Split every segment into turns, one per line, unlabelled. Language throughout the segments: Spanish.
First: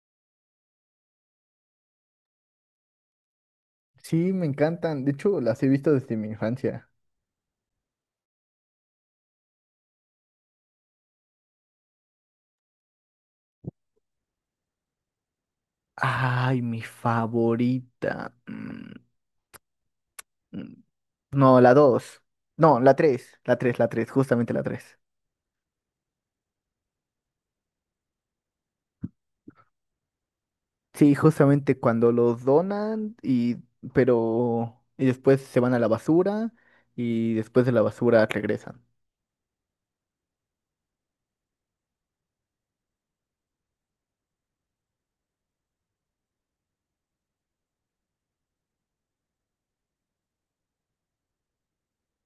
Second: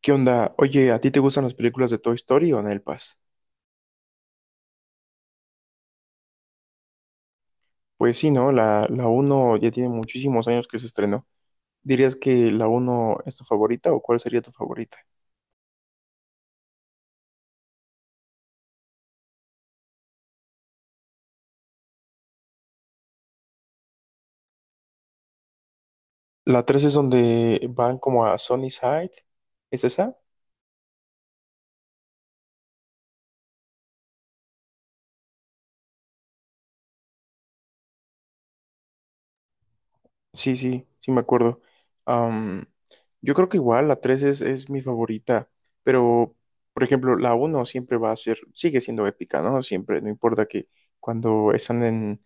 ¿Qué onda? Oye, ¿a ti te gustan las películas de Toy Story o Nelpas?
Sí, me encantan. De hecho, las he visto desde mi infancia.
Pues sí, ¿no? La uno ya tiene muchísimos años que se estrenó. ¿Dirías que la uno es tu favorita o cuál sería tu favorita?
Ay, mi favorita. Mm. No, la dos. No, la tres. La tres, justamente la tres.
La 3 es donde van como a Sunnyside. ¿Es esa?
Sí, justamente cuando los donan y pero y después se van a la basura y después de la basura regresan.
Sí, sí, sí me acuerdo. Am, yo creo que igual la 3 es mi favorita, pero por ejemplo, la uno siempre va a ser, sigue siendo épica, ¿no? Siempre, no importa que cuando están en,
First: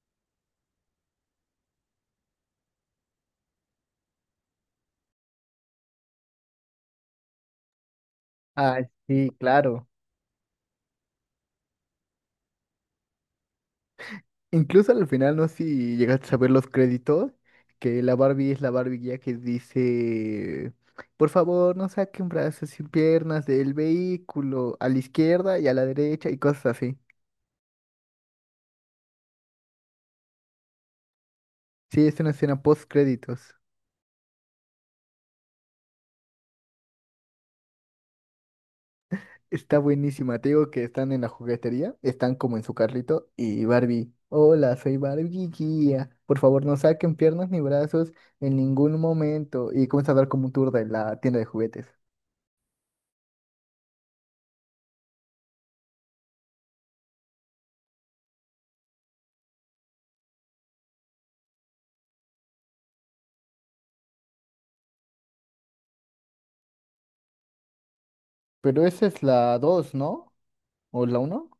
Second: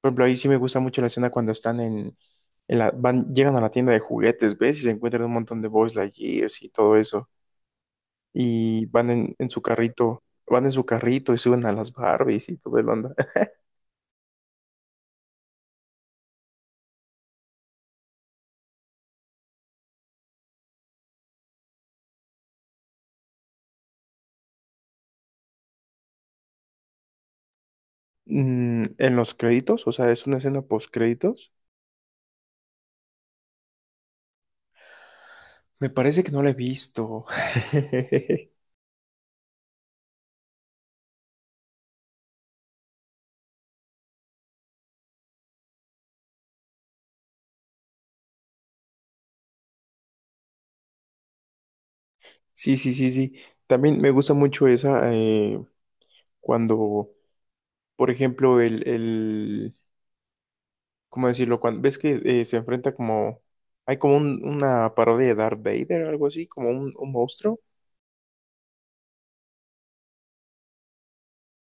por ejemplo, ahí sí me gusta mucho la escena cuando están en llegan a la tienda de juguetes, ¿ves? Y se encuentran un montón de Buzz Lightyears y todo eso,
Ay,
y van
sí,
en su
claro.
carrito, van en su carrito y suben a las Barbies y todo el onda.
Incluso al final, no sé si llegaste a ver los créditos, que la Barbie es la Barbie ya que dice, por favor, no saquen brazos y piernas del vehículo a la izquierda y a la derecha y cosas así.
En los créditos, o sea, es una escena post.
Sí, es una escena post créditos.
Me parece que no la he visto.
Está buenísima, te digo que están en la juguetería, están como en su carrito y Barbie, hola, soy Barbie guía, por favor, no saquen piernas ni brazos en ningún momento y comienza a dar como un tour de la tienda de juguetes.
Sí, sí, sí, sí. También me gusta mucho esa cuando, por ejemplo, ¿cómo decirlo? Cuando ves que se enfrenta como, hay como un- una parodia de Darth Vader, algo así, como un monstruo.
Pero esa es la 2, ¿no? ¿O la uno?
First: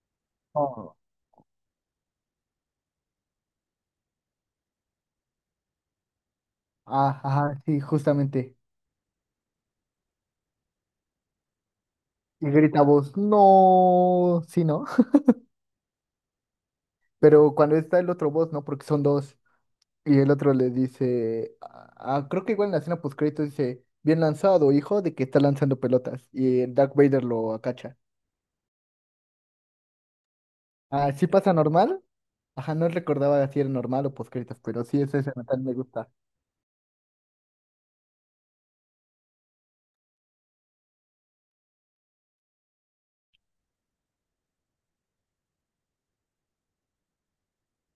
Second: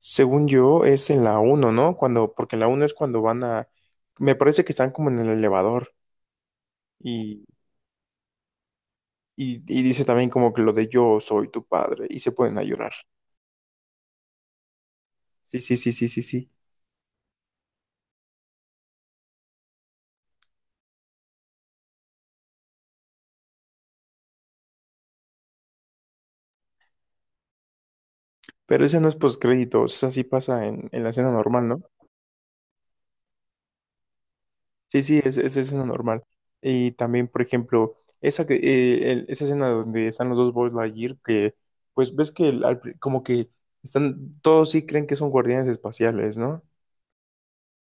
Según yo,
Oh,
es en la uno, ¿no? Cuando, porque en la uno es cuando van a, me parece que están como en el elevador
ah,
y,
ajá, sí, justamente.
y dice también como que lo de yo soy tu padre y se
Y
pueden a
grita
llorar.
voz, no, sí, ¿no?
Sí, sí, sí, sí, sí, sí.
Pero cuando está el otro voz, ¿no? Porque son dos. Y el otro le dice, ah, ah, creo que igual en la escena postcrédito dice, bien lanzado, hijo, de que está lanzando pelotas. Y el Darth Vader lo acacha.
Pero ese no es postcrédito, o sea, sí pasa en la
Ah, ¿sí
escena
pasa
normal, ¿no?
normal? Ajá, no recordaba si era normal o postcréditos, pero sí,
Sí,
esa
sí,
escena
es
también me
escena
gusta.
normal. Y también, por ejemplo, esa, que, esa escena donde están los dos Buzz Lightyear, que pues ves que como que están, todos sí creen que son guardianes espaciales, ¿no?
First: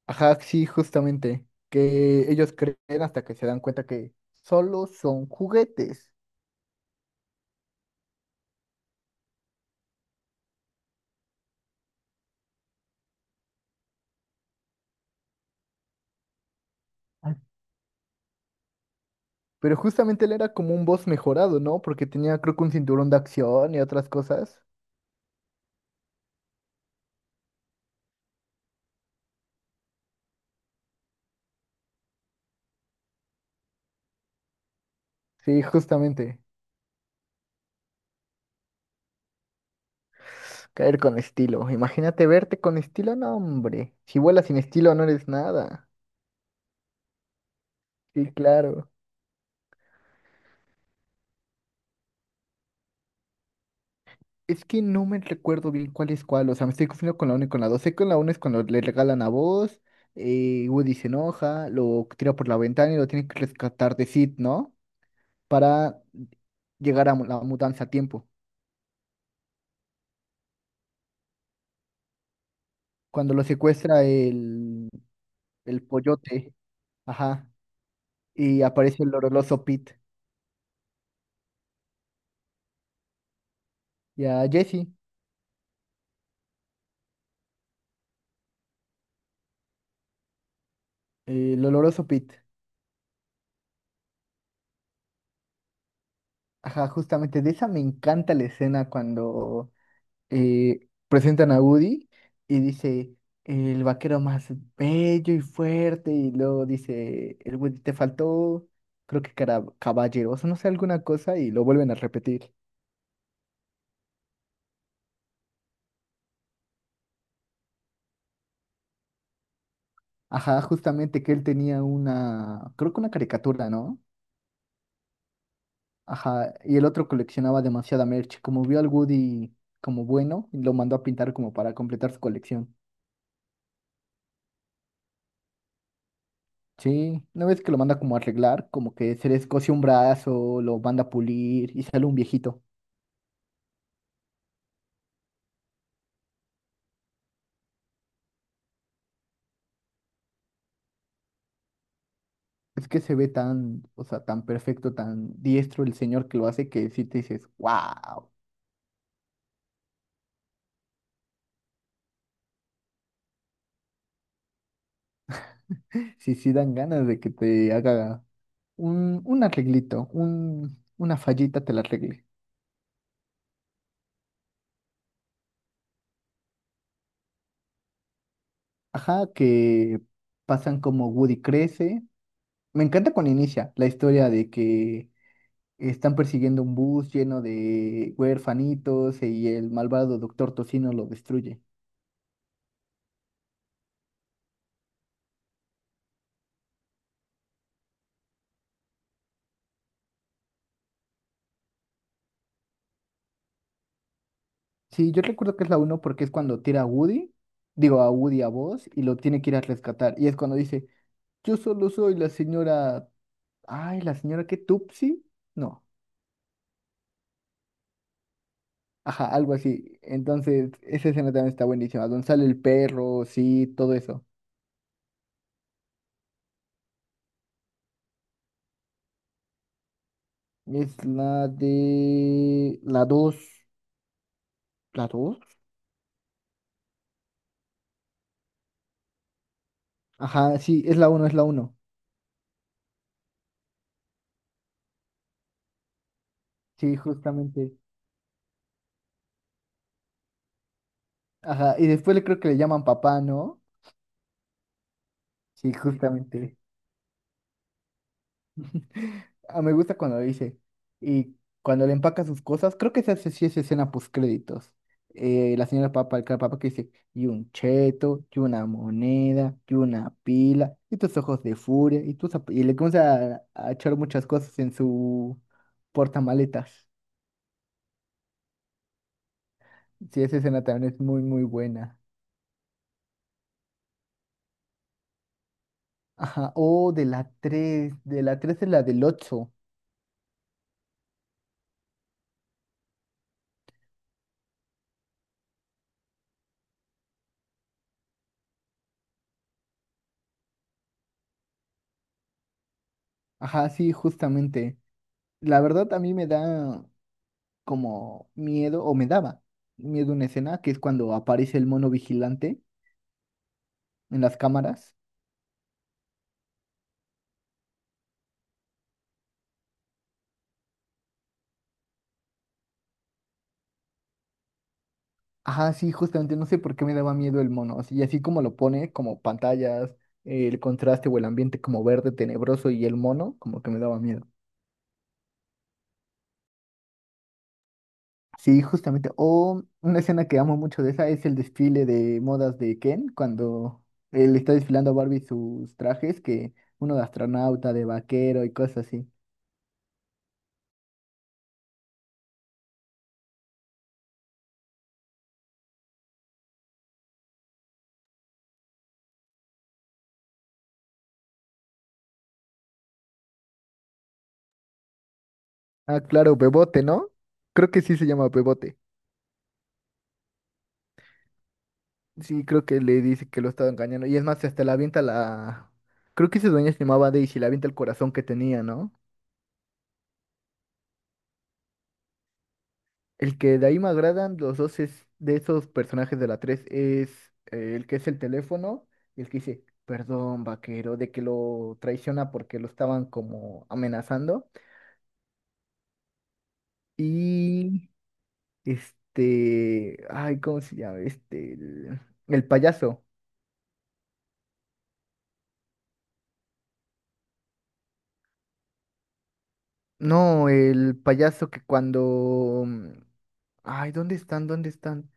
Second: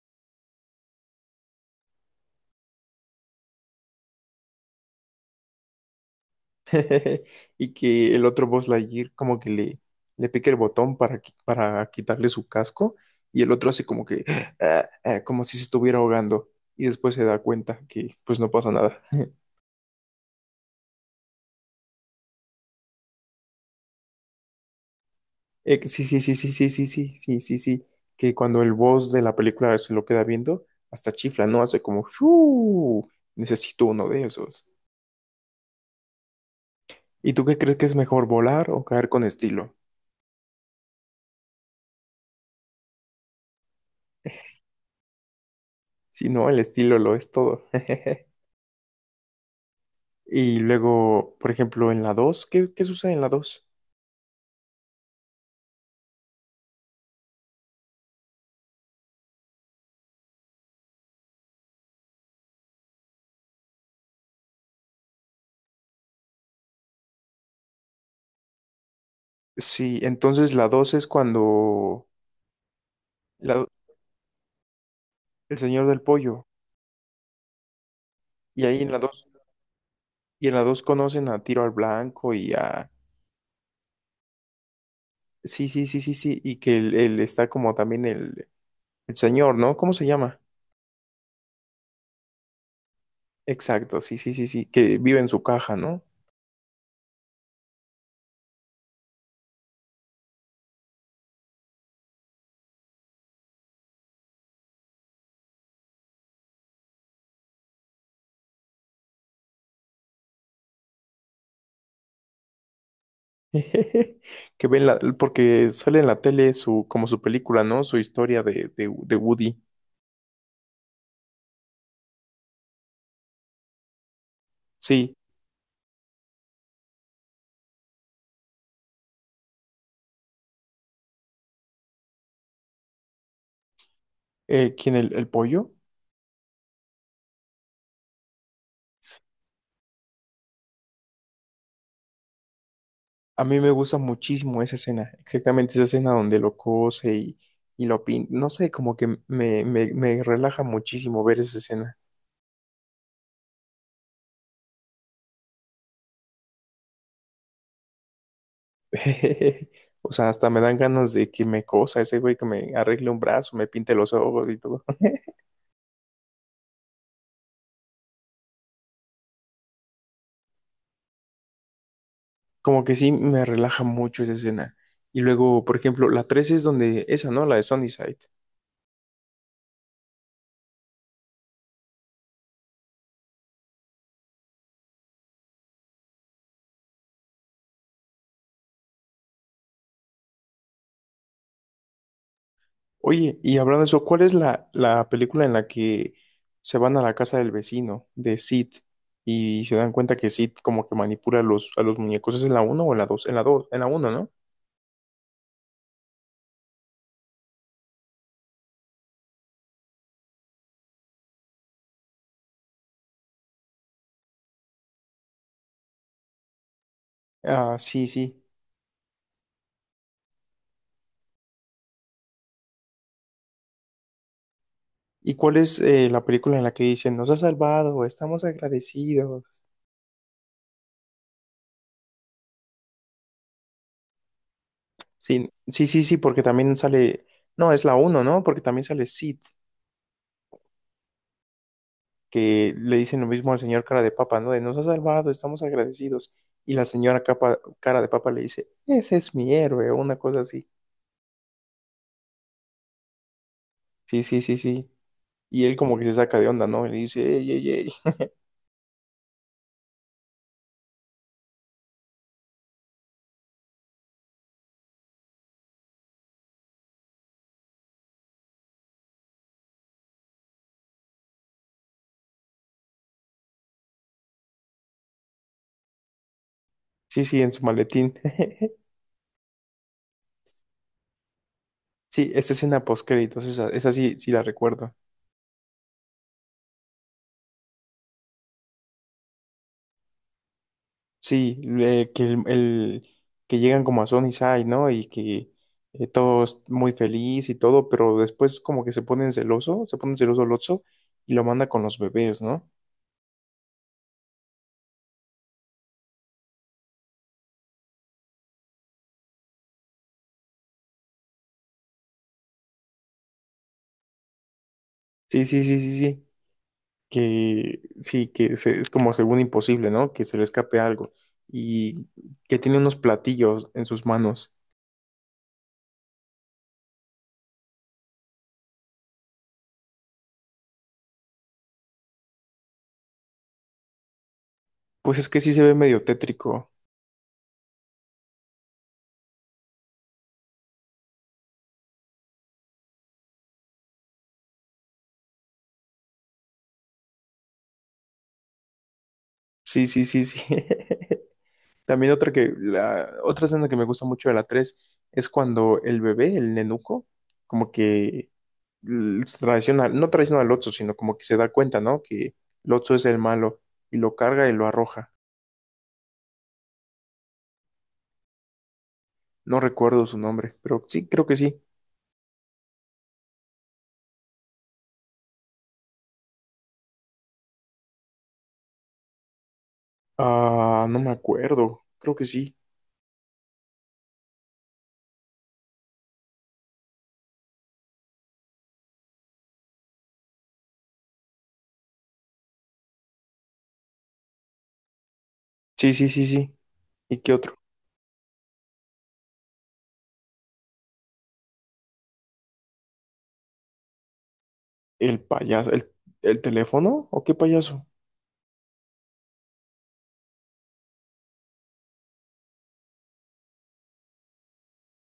Ajá, sí, justamente. Que ellos creen hasta que se dan cuenta que solo son juguetes.
Y que el otro Buzz Lightyear como que le pica el botón para, para quitarle su casco y el otro hace como que, ah, ah, como si se estuviera ahogando y después se da cuenta que pues no pasa nada.
Pero justamente él era como un boss mejorado, ¿no? Porque tenía, creo que un cinturón de acción y otras cosas.
Sí, sí, sí, sí, sí, sí, sí, sí, sí, sí. Que cuando el boss de la película se lo queda viendo, hasta chifla, ¿no? Hace como, ¡shuu! Necesito uno de esos.
Sí, justamente.
¿Y tú qué crees que es mejor, volar o caer con estilo?
Caer con estilo. Imagínate verte con estilo, no, hombre. Si vuelas sin estilo, no eres nada.
Si no, el estilo lo es todo.
Sí, claro.
Y luego, por ejemplo, en la dos, ¿qué sucede en la dos?
Es que no me recuerdo bien cuál es cuál. O sea, me estoy confundiendo con la uno y con la dos. Sé que con la uno es cuando le regalan a vos. Woody se enoja, lo tira por la ventana y lo tiene que rescatar de Sid, ¿no? Para llegar a la mudanza a tiempo.
Sí, entonces la 2 es cuando
Cuando lo
la-
secuestra
el
el
señor del pollo.
pollote. Ajá. Y
Y ahí en la
aparece el
2
oloroso Pete.
y en la 2 conocen a Tiro al Blanco y a...
Y a Jesse,
Sí, sí, sí, sí, sí. Y que él está como también el. El señor, ¿no? ¿Cómo se llama?
el oloroso Pete.
Exacto, sí, sí, sí, sí, que vive en su caja, ¿no?
Ajá, justamente de esa me encanta la escena cuando presentan a Woody y dice el vaquero más bello y fuerte. Y luego dice el Woody, te faltó, creo que cara, caballeroso, no sé, alguna cosa. Y lo vuelven a repetir.
Que ven la, porque sale en la tele su, como su película, ¿no? Su historia de Woody.
Ajá, justamente que él tenía una, creo que una caricatura, ¿no?
Sí,
Ajá, y el otro coleccionaba demasiada merch. Como vio al Woody como bueno, lo mandó a pintar como para completar su colección.
¿quién el pollo?
Sí, una vez que lo manda como a arreglar, como que se le escoce un brazo, lo manda a pulir y sale un viejito.
A mí me gusta muchísimo esa escena, exactamente esa escena donde lo cose y lo pinta, no sé, como que me relaja muchísimo ver esa escena.
Es que se ve tan, o sea, tan perfecto, tan diestro el señor que lo hace que sí te dices, wow.
O sea, hasta me dan ganas de que me cosa ese güey, que me arregle un brazo, me pinte los ojos y todo.
Sí, sí dan ganas de que te haga un arreglito, una fallita te la arregle.
Como que sí me relaja mucho esa escena. Y luego, por ejemplo, la 3 es donde esa, ¿no? La de Sunnyside.
Ajá, que pasan como Woody crece. Me encanta cuando inicia la historia de que están persiguiendo un bus lleno de huérfanitos y el malvado Doctor Tocino lo destruye.
Oye, y hablando de eso, ¿cuál es la película en la que se van a la casa del vecino, de Sid, y se dan cuenta que Sid como que manipula a a los muñecos? ¿Es en la uno o en la dos? En la dos, en la uno, ¿no?
Sí, yo recuerdo que es la uno porque es cuando tira a Woody, digo a Woody a Buzz y lo tiene que ir a rescatar. Y es cuando dice, yo solo soy la señora, ay, la señora que Tupsi, no,
Ah, sí, sí.
ajá, algo así. Entonces, esa escena también está buenísima, donde sale el perro, sí, todo eso.
¿Y cuál es la película en la que dicen, nos ha salvado, estamos agradecidos?
Es la de la 2, la 2.
Sí, sí, sí, sí, porque también sale, no, es la uno, ¿no? Porque también sale Sid.
Ajá, sí, es la uno, es la uno.
Que le dicen lo mismo al señor cara de papa, ¿no? De nos ha salvado, estamos agradecidos. Y la
Sí,
señora
justamente.
cara de papa le dice, ese es mi héroe, o una cosa así.
Ajá, y después le creo que le llaman papá, ¿no?
Sí, sí, sí, sí. Y
Sí,
él como que se saca de
justamente.
onda, ¿no? Y le dice, ey, ey, ey.
Ah, me gusta cuando dice. Y cuando le empaca sus cosas, creo que sí es escena postcréditos. La señora papa, el cara papa que dice, y un cheto, y una moneda, y una pila, y tus ojos de furia, y tus y le comienza a echar muchas cosas en su portamaletas.
Sí, sí, en su maletín.
Sí, esa escena también es muy, muy buena.
Sí, esa escena post-créditos, esa sí, sí la recuerdo.
Ajá, oh, de la 3 es la del ocho.
Sí, que llegan como a Sony Sai, ¿no? Y que todo es muy feliz y todo, pero después como que se ponen celoso Lotso y lo manda con los bebés, ¿no?
Ajá, sí, justamente. La verdad a mí me da como miedo, o me daba miedo una escena, que es cuando aparece el mono vigilante en las cámaras.
Sí, sí, sí, sí, sí. Que sí, que es como según imposible, ¿no? Que se le escape algo y que tiene unos platillos en sus manos.
Ajá, sí, justamente, no sé por qué me daba miedo el mono. Y así como lo pone, como pantallas, el contraste o el ambiente como verde tenebroso y el mono, como que me daba miedo.
Pues es que sí se ve medio tétrico.
Sí, justamente. O una escena que amo mucho de esa es el desfile de modas de Ken, cuando él está desfilando a Barbie sus trajes, que uno de astronauta, de vaquero y cosas así.
Sí, sí, sí, sí. También otra que la otra escena que me gusta mucho de la 3 es cuando el bebé, el nenuco, como que l- traiciona, no traiciona al Lotso, sino como que se da cuenta, ¿no? Que Lotso es el malo y lo carga y lo arroja.
Ah, claro, Bebote, ¿no? Creo que sí se llama Bebote.
No recuerdo su nombre, pero sí, creo que sí.
Sí, creo que le dice que lo estaba engañando. Y es más, hasta la avienta la... Creo que esa dueña se llamaba Daisy, la avienta el corazón que tenía, ¿no?
Ah, no me acuerdo. Creo que sí.
El que de ahí me agradan, los dos es de esos personajes de la 3 es el que es el teléfono y el que dice, perdón, vaquero, de que lo traiciona porque lo estaban como amenazando.
Sí, sí, sí, sí. ¿Y qué otro?
Y este, ay, ¿cómo se llama? El payaso.
El payaso. ¿El teléfono? ¿O qué payaso?
No, el payaso que cuando... ay, ¿dónde están? ¿Dónde están?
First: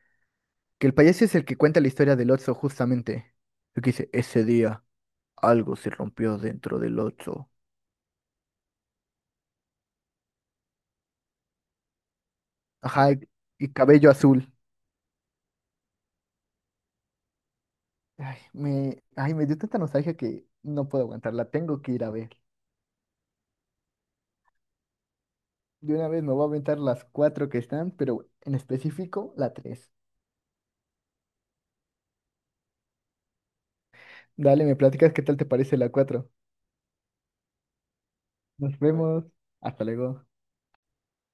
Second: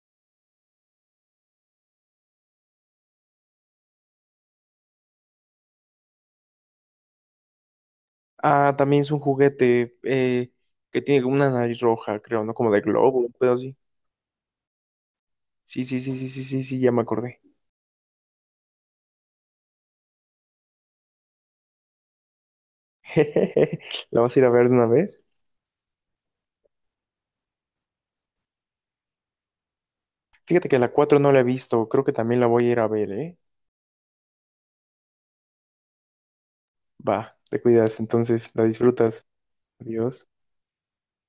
Que el payaso es el que cuenta la historia del Oxxo justamente. El que dice, ese día algo se rompió dentro del Oxxo.
Ah, también es un juguete que tiene como una nariz roja, creo, ¿no? Como de
Ajá,
globo,
y,
un pedo
y
así.
cabello azul.
Sí, sí, sí, sí, sí, sí, sí, ya me acordé.
Ay, me dio tanta nostalgia que no puedo aguantarla, tengo que ir a ver.
¿La vas a ir a ver de una vez?
De una vez me voy a aventar las cuatro que están, pero en específico la tres.
Fíjate que la 4 no la he visto. Creo que también la voy a ir a ver, ¿eh?
Dale, me platicas qué tal te parece la cuatro.
Va, te cuidas, entonces la
Nos vemos,
disfrutas.
hasta luego.
Adiós.